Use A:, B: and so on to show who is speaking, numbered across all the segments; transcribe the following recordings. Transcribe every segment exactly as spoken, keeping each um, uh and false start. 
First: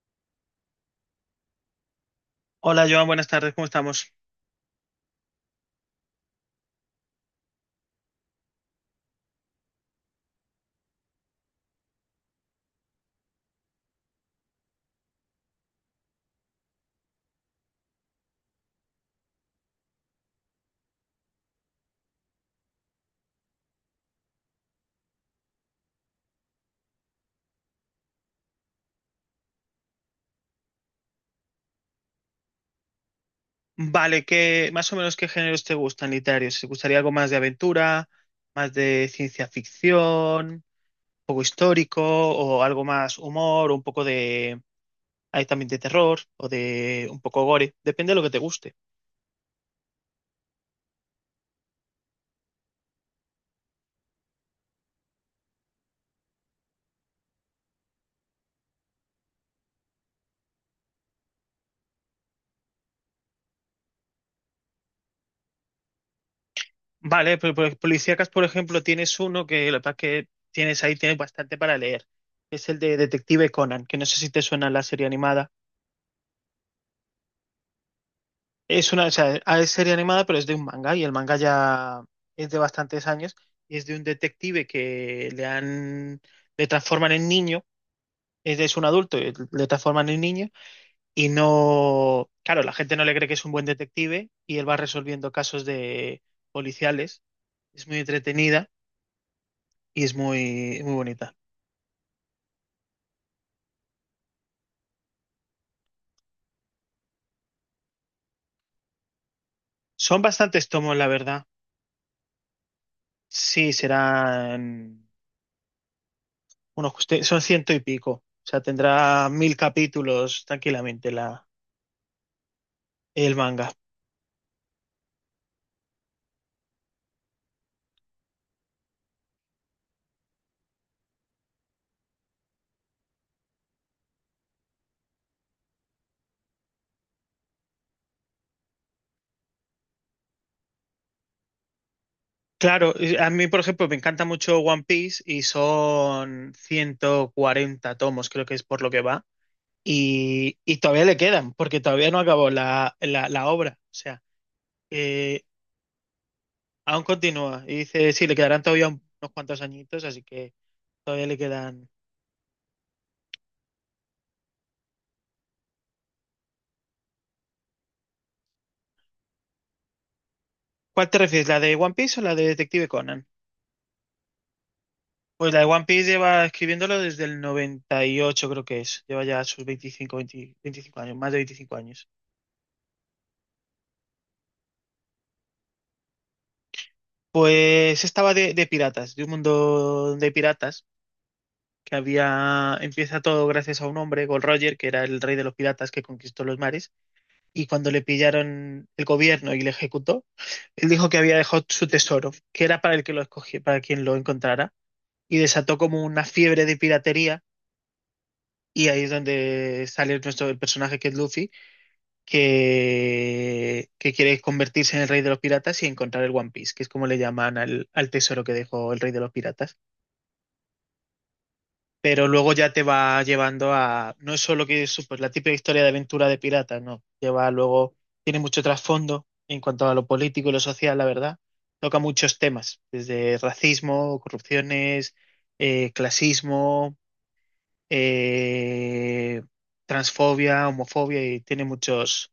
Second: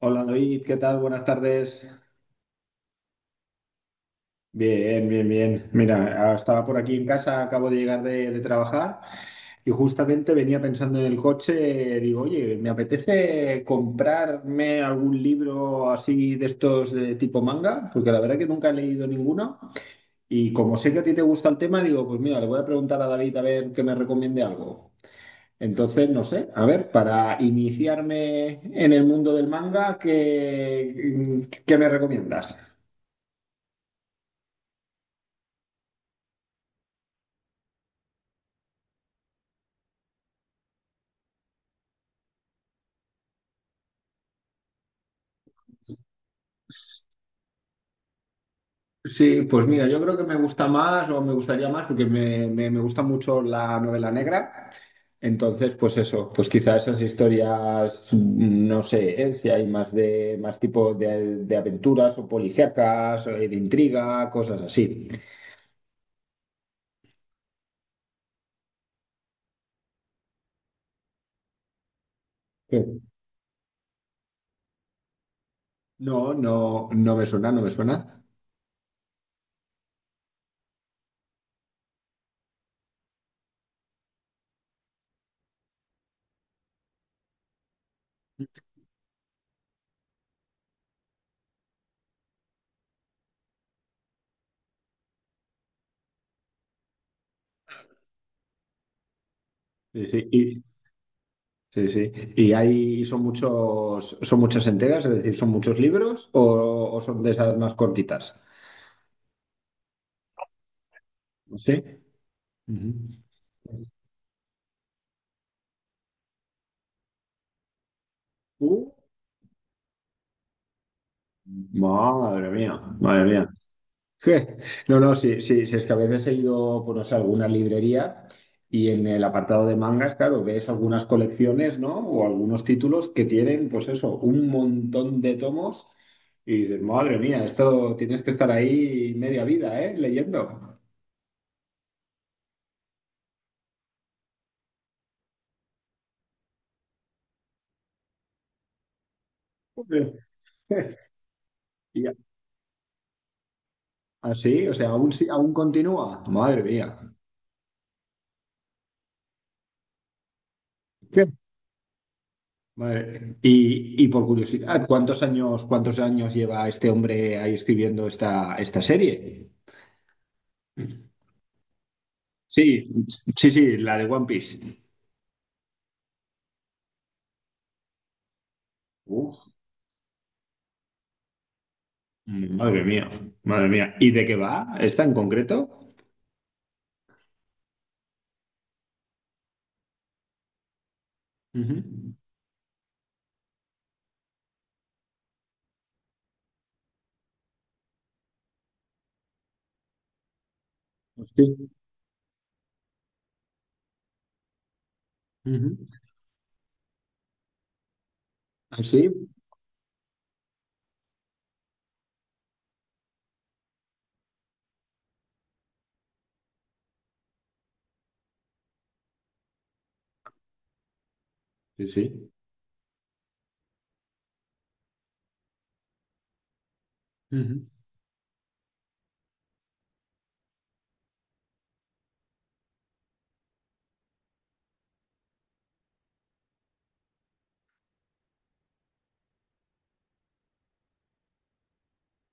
A: Hola David, ¿qué tal? Buenas tardes.
B: Hola Joan, buenas tardes, ¿cómo estamos?
A: Bien, bien, bien. Mira, ah, estaba por aquí en casa, acabo de llegar de, de trabajar y justamente venía pensando en el coche, digo, oye, me apetece comprarme algún libro así de estos de tipo manga, porque la verdad que nunca he leído ninguno y como sé que a ti te gusta el tema, digo, pues mira, le voy a preguntar a David a ver que me recomiende algo. Entonces, no sé, a ver, para iniciarme en el mundo del manga, ¿qué, qué me recomiendas?
B: Vale, ¿qué más o menos qué géneros te gustan literarios? ¿Te gustaría algo más de aventura, más de ciencia ficción, un poco histórico o algo más humor, o un poco de hay también de terror o de un poco gore? Depende de lo que te guste.
A: Sí, pues mira, yo creo que me gusta más o me gustaría más porque me, me- me gusta mucho la novela negra. Entonces, pues eso, pues quizá esas historias, mm, no sé, ¿eh? Si hay más de más tipo de, de aventuras o policíacas, eh, de intriga, cosas así.
B: Vale, pero por, policíacas, por ejemplo, tienes uno que lo que pasa es que tienes ahí tienes bastante para leer. Es el de
A: Sí.
B: Detective Conan, que no sé si te suena la serie animada.
A: No, no, no me suena, no me suena.
B: Es una, o sea, ah, es serie animada, pero es de un manga y el manga ya es de bastantes años y es de un detective que le han, le transforman en niño, es, es un adulto, y le transforman en niño y no, claro, la gente no le cree que es un buen detective y él va resolviendo casos de policiales. Es muy entretenida y
A: Sí,
B: es
A: sí, y,
B: muy, muy bonita.
A: sí, sí. Y hay, son muchos, son muchas entregas, es decir, son muchos libros o, o son de esas más cortitas.
B: Son bastantes tomos, la verdad.
A: Sí.
B: Sí, serán unos, son ciento y pico. O sea,
A: Ujú.
B: tendrá mil capítulos tranquilamente la
A: Madre mía, madre
B: El
A: mía.
B: manga.
A: Je. No, no, sí, sí, sí, es que a veces he ido, pues no sé, a alguna librería y en el apartado de mangas, claro, ves algunas colecciones, ¿no? O algunos títulos que tienen, pues eso, un montón de tomos y dices, madre mía, esto tienes que estar ahí media vida, ¿eh? Leyendo.
B: Claro, y a mí, por ejemplo, me encanta mucho One Piece y son ciento cuarenta tomos, creo que es por lo que va.
A: Joder.
B: Y, y todavía le quedan, porque
A: Y
B: todavía no acabó la, la, la obra. O sea,
A: así, o sea, aún, sí-
B: eh,
A: aún continúa. Madre mía.
B: aún continúa. Y dice, sí, le quedarán todavía un- unos cuantos añitos, así que todavía le quedan.
A: Vale. Y, y por curiosidad, ¿cuántos años, cuántos años lleva este hombre ahí escribiendo esta, esta serie?
B: ¿Cuál te refieres, la de One Piece o la de
A: Sí,
B: Detective Conan?
A: sí, sí, la de One Piece.
B: Pues la de One Piece lleva escribiéndolo desde el noventa y ocho, creo que es. Lleva ya
A: Uf,
B: sus veinticinco veinte veinticinco años, más de veinticinco años.
A: madre mía, madre mía. ¿Y de qué va? ¿Esta en concreto?
B: Pues estaba de, de piratas, de un mundo de piratas,
A: Ujú.
B: que había, empieza todo gracias a un hombre, Gold Roger, que era el rey de los piratas que conquistó los mares, y cuando le pillaron el gobierno y le ejecutó, él dijo que había dejado
A: Sí.
B: su tesoro, que era para el que lo escogía, para quien lo encontrara, y
A: Ujú.
B: desató como una fiebre de piratería,
A: Ah,
B: y ahí
A: sí,
B: es donde sale nuestro el personaje que es Luffy, que, que quiere convertirse en el rey de los piratas y encontrar el One Piece, que es como le llaman al, al tesoro que dejó el rey de los piratas.
A: sí,
B: Pero
A: sí.
B: luego ya te va llevando a, no es solo que eso, pues la típica historia de aventura de pirata, no, lleva
A: Ujú.
B: luego, tiene mucho trasfondo en cuanto a lo político y lo social, la verdad, toca muchos temas, desde racismo, corrupciones, eh, clasismo, eh, transfobia, homofobia, y tiene muchos,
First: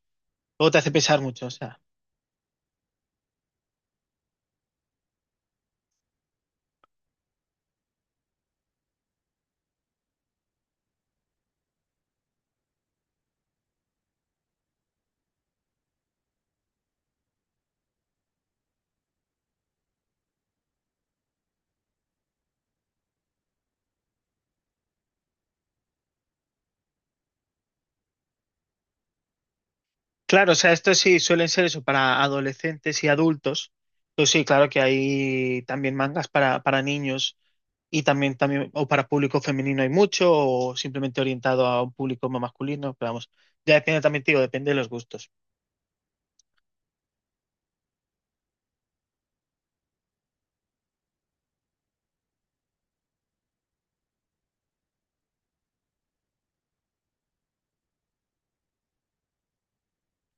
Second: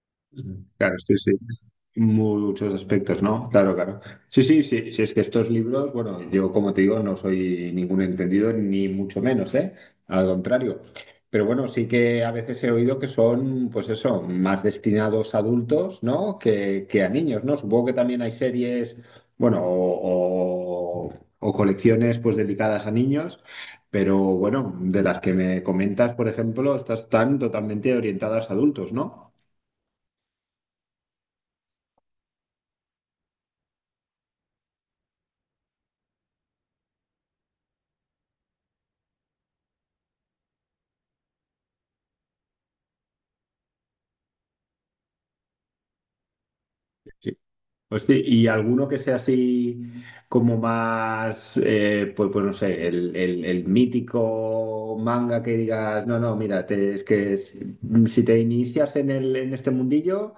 B: luego te hace
A: Claro, sí,
B: pensar
A: sí.
B: mucho, o sea,
A: Muchos aspectos, ¿no? Claro, claro. Sí, sí, sí, sí, es que estos libros, bueno, yo como te digo, no soy ningún entendido, ni mucho menos, ¿eh? Al contrario. Pero bueno, sí que a veces he oído que son, pues eso, más destinados a adultos, ¿no? Que, que a niños, ¿no? Supongo que también hay series, bueno, o, o- o colecciones, pues dedicadas a niños, pero bueno, de las que me comentas, por ejemplo, estas están totalmente orientadas a adultos, ¿no?
B: claro, o sea, esto sí suelen ser eso para adolescentes y adultos, pues sí, claro que hay también mangas para, para niños. Y también, también, o para público femenino hay mucho, o simplemente orientado a un público más masculino, pero vamos, ya depende también, te digo, depende de los gustos.
A: Hostia, y alguno que sea así como más, eh, pues, pues, no sé, el, el- el mítico manga que digas, no, no, mira, te- es que si, si te inicias en el, en este mundillo,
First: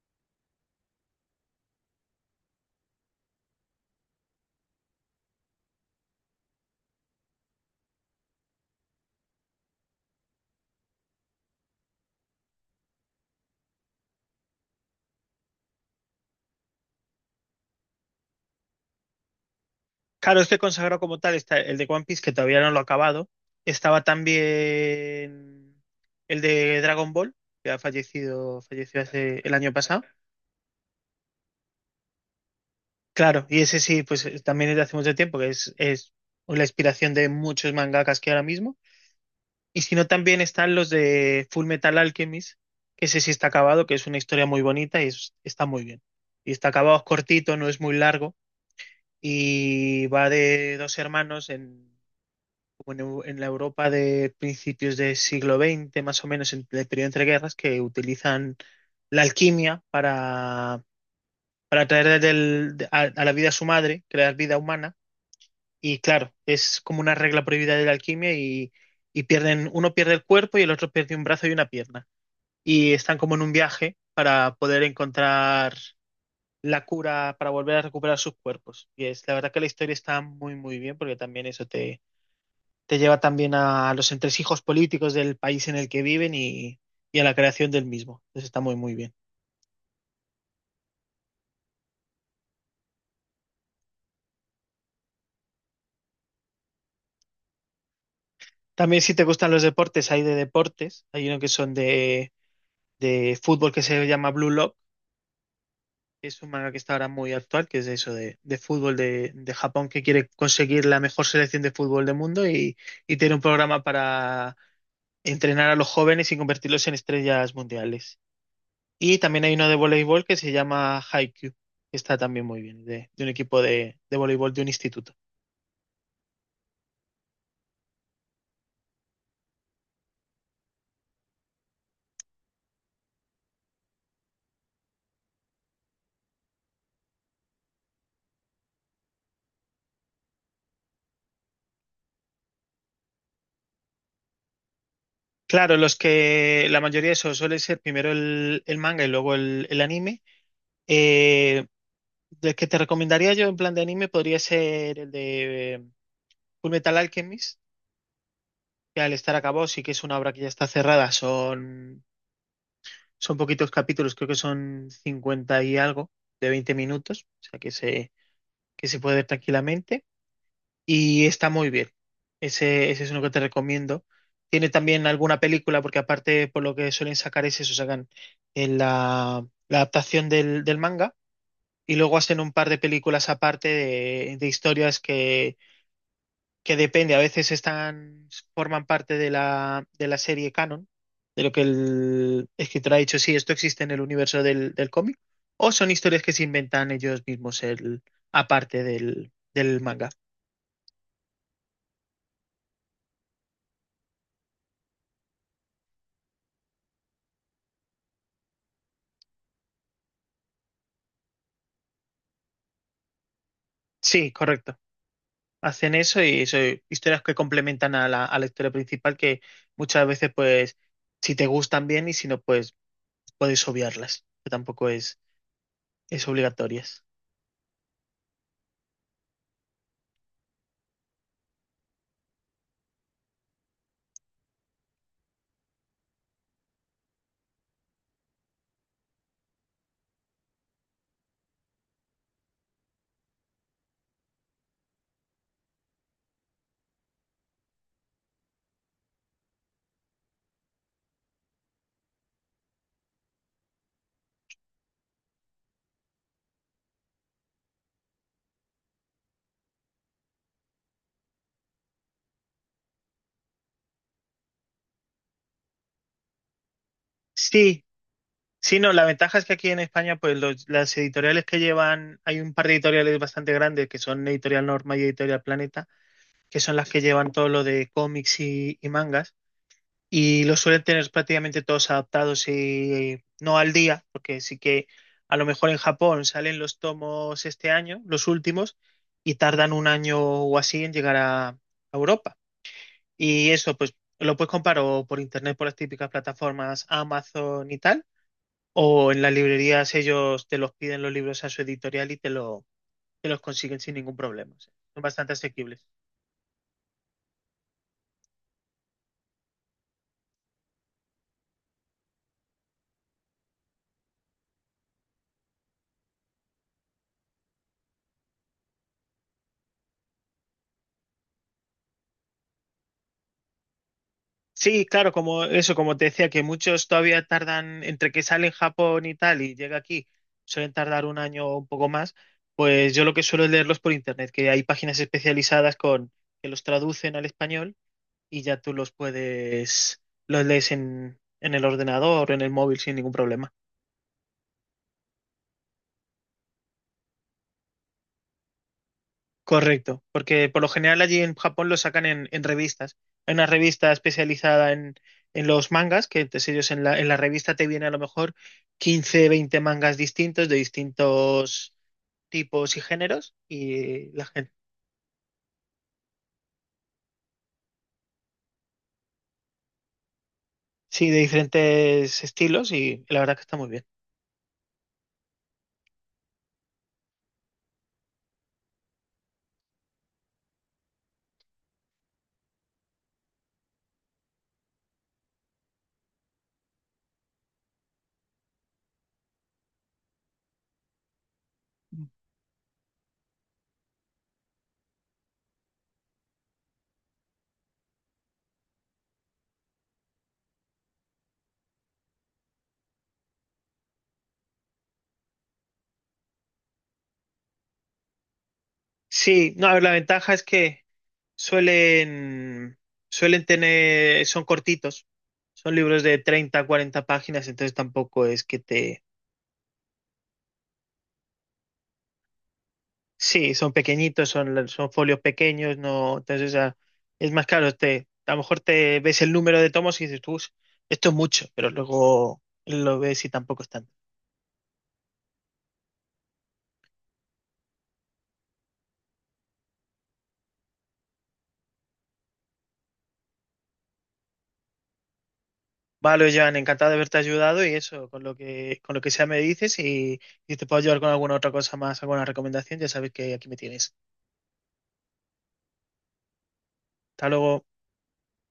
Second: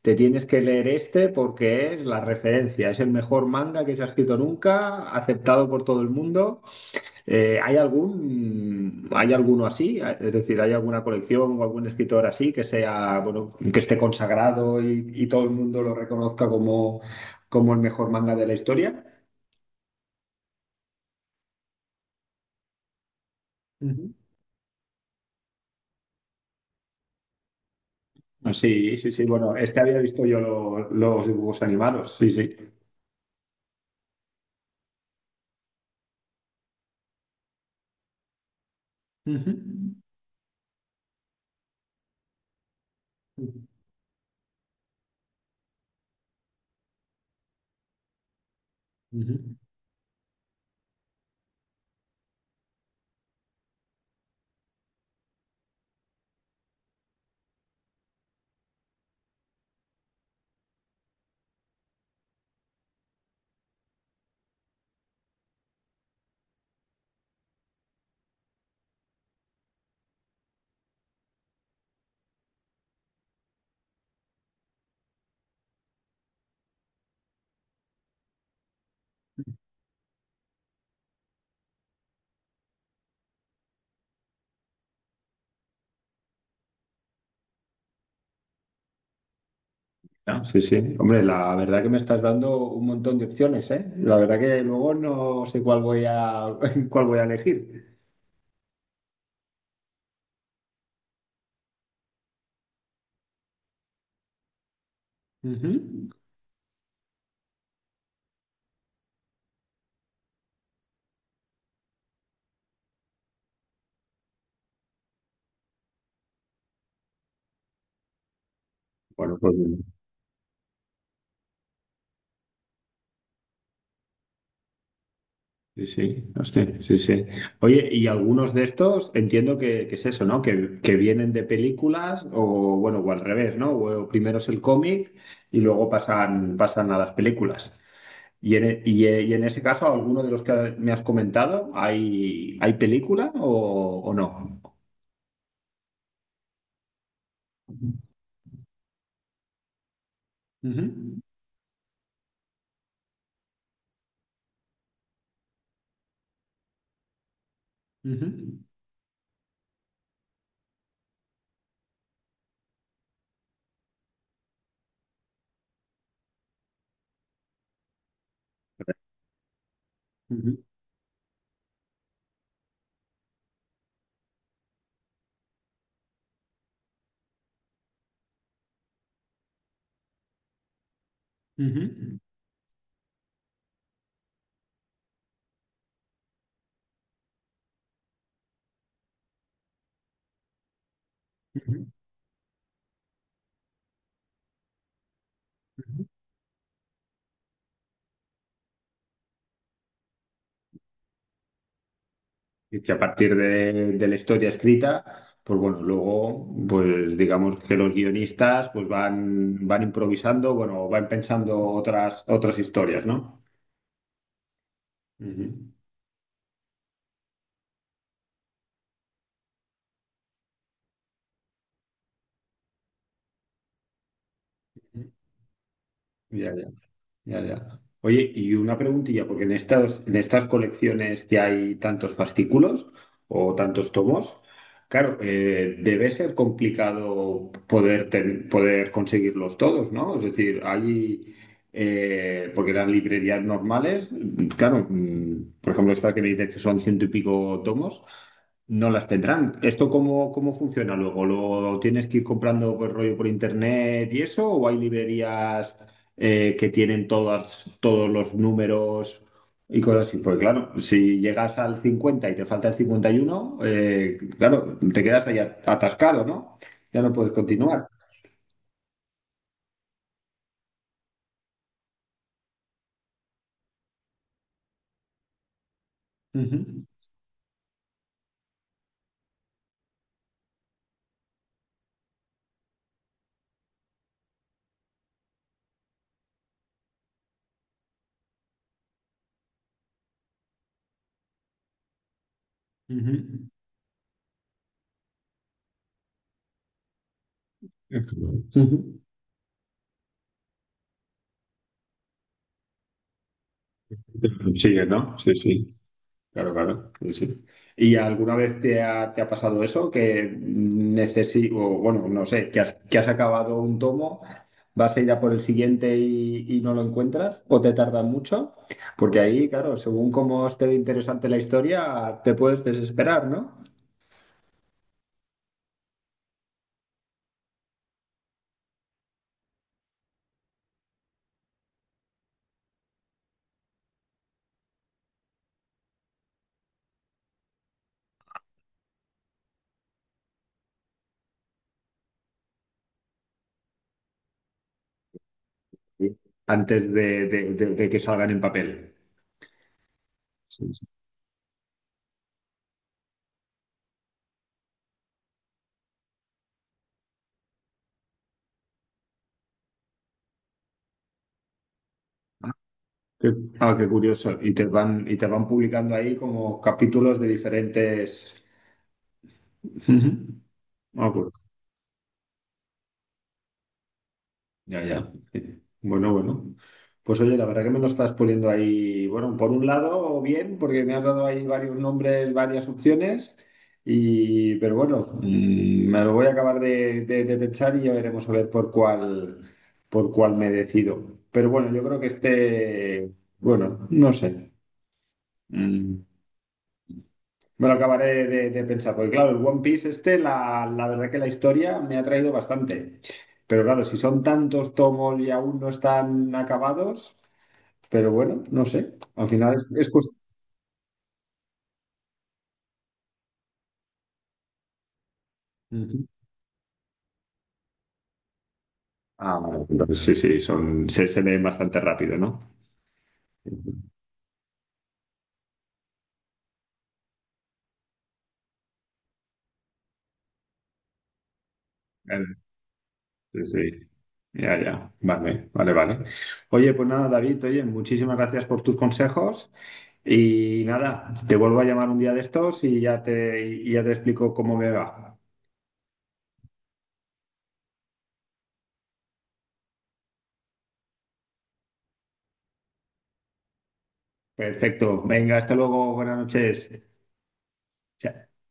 A: te tienes que leer este porque es la referencia, es el mejor manga que se ha escrito nunca, aceptado por todo el mundo. Eh, ¿hay algún, hay alguno así? Es decir, ¿hay alguna colección o algún escritor así que sea, bueno, que esté consagrado y, y todo el mundo lo reconozca como, como el mejor manga de la historia?
B: Claro, este consagrado como tal está el de One Piece, que todavía no lo he acabado. Estaba
A: Ujú.
B: también el de Dragon Ball, que ha
A: Ah,
B: fallecido,
A: sí,
B: falleció
A: sí, sí.
B: hace el
A: Bueno,
B: año
A: este había
B: pasado.
A: visto yo lo- los dibujos animados. Sí, sí.
B: Claro, y ese sí, pues eh, también es de hace mucho tiempo, que es, es la inspiración de muchos mangakas que ahora mismo.
A: Ujú.
B: Y si no, también están los de Full Metal Alchemist, que ese sí está
A: Ujú.
B: acabado, que es una historia muy bonita y es- está muy bien. Y está acabado, es cortito, no es muy largo, y va de dos hermanos en, como en, Eu- en la Europa de principios del siglo XX, más o menos, en el periodo entre guerras, que utilizan la alquimia para, para traer del- de- a, a la vida a su madre, crear vida humana. Y claro, es como una regla prohibida de la alquimia y, y pierden, uno pierde el cuerpo y el otro pierde un brazo y una pierna y están como en un viaje para poder encontrar la cura para volver a recuperar sus cuerpos. Y es la verdad que la historia está muy, muy bien porque también eso te, te lleva también a los entresijos políticos del país en el que viven y, y a la creación del mismo. Entonces está muy, muy bien.
A: Ah, sí, sí. Hombre, la verdad que me estás dando un montón de opciones, ¿eh? La verdad que luego no sé cuál voy a, cuál voy a elegir.
B: También si te gustan los deportes, hay de deportes. Hay uno que son de, de fútbol que se llama Blue Lock.
A: Ujú.
B: Es un manga que está ahora muy actual, que es de eso, de, de fútbol de, de Japón, que quiere conseguir la mejor selección de fútbol del mundo y, y tiene un programa para entrenar a los jóvenes y convertirlos en estrellas mundiales. Y
A: Bueno,
B: también hay
A: pues
B: uno de voleibol que se llama Haikyuu, que está también muy bien, de, de un equipo de, de voleibol de un instituto.
A: sí, sí, hostia, sí, sí. Oye, y algunos de estos entiendo que, que es eso, ¿no? Que, que vienen de películas o, bueno, o al revés, ¿no? O primero es el cómic y luego pasan, pasan a las películas. Y en, e- y, e- y en ese caso, ¿alguno de los que me has comentado, hay, hay película o, o no?
B: Claro, los que la mayoría de eso suele ser primero el, el manga y luego el, el anime.
A: Ujú,
B: Eh, del que te recomendaría yo en plan de anime podría ser el de eh, Fullmetal Alchemist,
A: ujú,
B: que al estar acabado sí que es una obra que ya está cerrada. Son, son poquitos capítulos, creo que son cincuenta y algo de veinte minutos, o sea que se, que se puede ver tranquilamente
A: ujú,
B: y está muy bien. Ese, ese es uno que te recomiendo. Tiene también alguna película, porque aparte por lo que suelen sacar es eso, sacan en la, la adaptación del, del manga
A: ujú,
B: y luego hacen un par de películas aparte de, de historias que que depende, a veces están, forman parte de la, de la serie canon, de lo que
A: ujú,
B: el escritor ha dicho, sí, esto existe en el universo del, del cómic, o son
A: ujú.
B: historias que se inventan ellos mismos el, aparte del, del manga.
A: Y que a partir de, de la historia escrita, pues bueno, luego, pues digamos que los guionistas pues van, van improvisando, bueno, van pensando otras, otras historias, ¿no?
B: Sí, correcto.
A: Ujú.
B: Hacen eso y son historias que complementan a la, a la historia principal que muchas veces, pues, si te gustan bien y si no, pues puedes obviarlas, que tampoco es, es
A: Ya, ya.
B: obligatorias.
A: Ya, ya. Oye, y una preguntilla, porque en estas, en estas, colecciones que hay tantos fascículos o tantos tomos, claro, eh, debe ser complicado poder, ten- poder conseguirlos todos, ¿no? Es decir, hay, eh, porque las librerías normales, claro, mm, por ejemplo, esta que me dices que son ciento y pico tomos, no las tendrán. ¿Esto cómo, cómo funciona luego? ¿Lo tienes que ir comprando por rollo por internet y eso? ¿O hay librerías? Eh, que tienen todas, todos los números y cosas así. Porque claro, si llegas al cincuenta y te falta el cincuenta y uno, eh, claro, te quedas ahí at- atascado, ¿no? Ya no puedes
B: Sí,
A: continuar.
B: sí, no, la ventaja es que aquí en España, pues los- las editoriales que llevan, hay un par de editoriales bastante grandes que son Editorial Norma y Editorial Planeta, que son
A: Ujú,
B: las que llevan todo lo de cómics y, y mangas, y los suelen tener prácticamente todos adaptados y no al día, porque sí que a lo mejor en Japón salen los tomos este año, los últimos, y tardan un año o así en llegar a, a Europa.
A: ujú.
B: Y eso, pues lo puedes comprar o por internet, por las típicas plataformas Amazon y tal
A: Ujú.
B: o en las librerías ellos te los piden los libros a su editorial y te, lo, te los consiguen sin ningún problema. O sea,
A: Sigue,
B: son
A: ¿no?
B: bastante
A: Sí, sí.
B: asequibles.
A: Claro, claro, sí, sí. ¿Y alguna vez te ha, te ha pasado eso? Que necesito, bueno, no sé, que has, que has acabado un tomo, vas a ir a por el siguiente y, y no lo encuentras, o te tarda mucho, porque ahí, claro, según cómo esté de interesante la historia, te puedes desesperar, ¿no?
B: Sí, claro, como eso, como te decía, que muchos todavía tardan, entre que sale en Japón y tal y llega aquí, suelen tardar un año o un poco más, pues yo lo que suelo es leerlos por internet, que hay páginas especializadas con que los traducen al español y ya tú los puedes, los lees en, en el ordenador o en el móvil sin ningún problema.
A: Sí. Antes de, de- de- de que salgan en papel.
B: Correcto, porque por lo
A: Sí, sí.
B: general allí en Japón lo sacan en, en revistas. Hay una revista especializada en, en los mangas, que entonces ellos en la, en la revista te viene a lo mejor quince veinte mangas distintos de distintos
A: Ah,
B: tipos y
A: qué,
B: géneros
A: ah, qué
B: y la
A: curioso.
B: gente,
A: Y te van, y te van publicando ahí como capítulos de diferentes. Ujú. Ah,
B: sí, de
A: pues.
B: diferentes estilos y la verdad que está muy bien.
A: Ya, ya. Bueno, bueno. Pues oye, la verdad que me lo estás poniendo ahí, bueno, por un lado bien, porque me has dado ahí varios nombres, varias opciones, y, pero bueno, mm, me lo voy a acabar de, de- de pensar y ya veremos a ver por cuál, por cuál me decido. Pero bueno, yo creo que este, bueno, no sé. Mm. Me lo acabaré de, de pensar, porque claro, el One Piece este, la, la verdad que la historia me ha traído bastante. Pero claro, si son tantos tomos y aún no están acabados, pero bueno, no sé, al
B: Sí,
A: final
B: no, a
A: es,
B: ver,
A: es
B: la
A: cuest-
B: ventaja es que suelen, suelen tener, son cortitos, son libros
A: Ujú.
B: de treinta, cuarenta páginas, entonces tampoco es que te...
A: Ah, vale, entonces sí, sí, son, se, se leen bastante rápido, ¿no?
B: Sí, son pequeñitos, son, son folios pequeños, no, entonces ah, es más caro. Te, a lo mejor te ves el número de tomos y dices, tú, esto es mucho, pero
A: Claro,
B: luego lo ves y
A: sí,
B: tampoco es
A: sí.
B: tanto.
A: Ya, ya. Vale, vale, vale. Oye, pues nada, David, oye, muchísimas gracias por tus consejos y nada, te vuelvo a llamar un día de estos y ya te, y ya te explico cómo me va.
B: Vale, Joan, encantado de haberte ayudado y eso, con lo que, con lo que sea me dices y si te puedo ayudar con alguna otra cosa más, alguna recomendación, ya sabes que aquí me tienes.
A: Perfecto. Venga, hasta luego. Buenas noches.
B: Hasta luego.
A: Chao.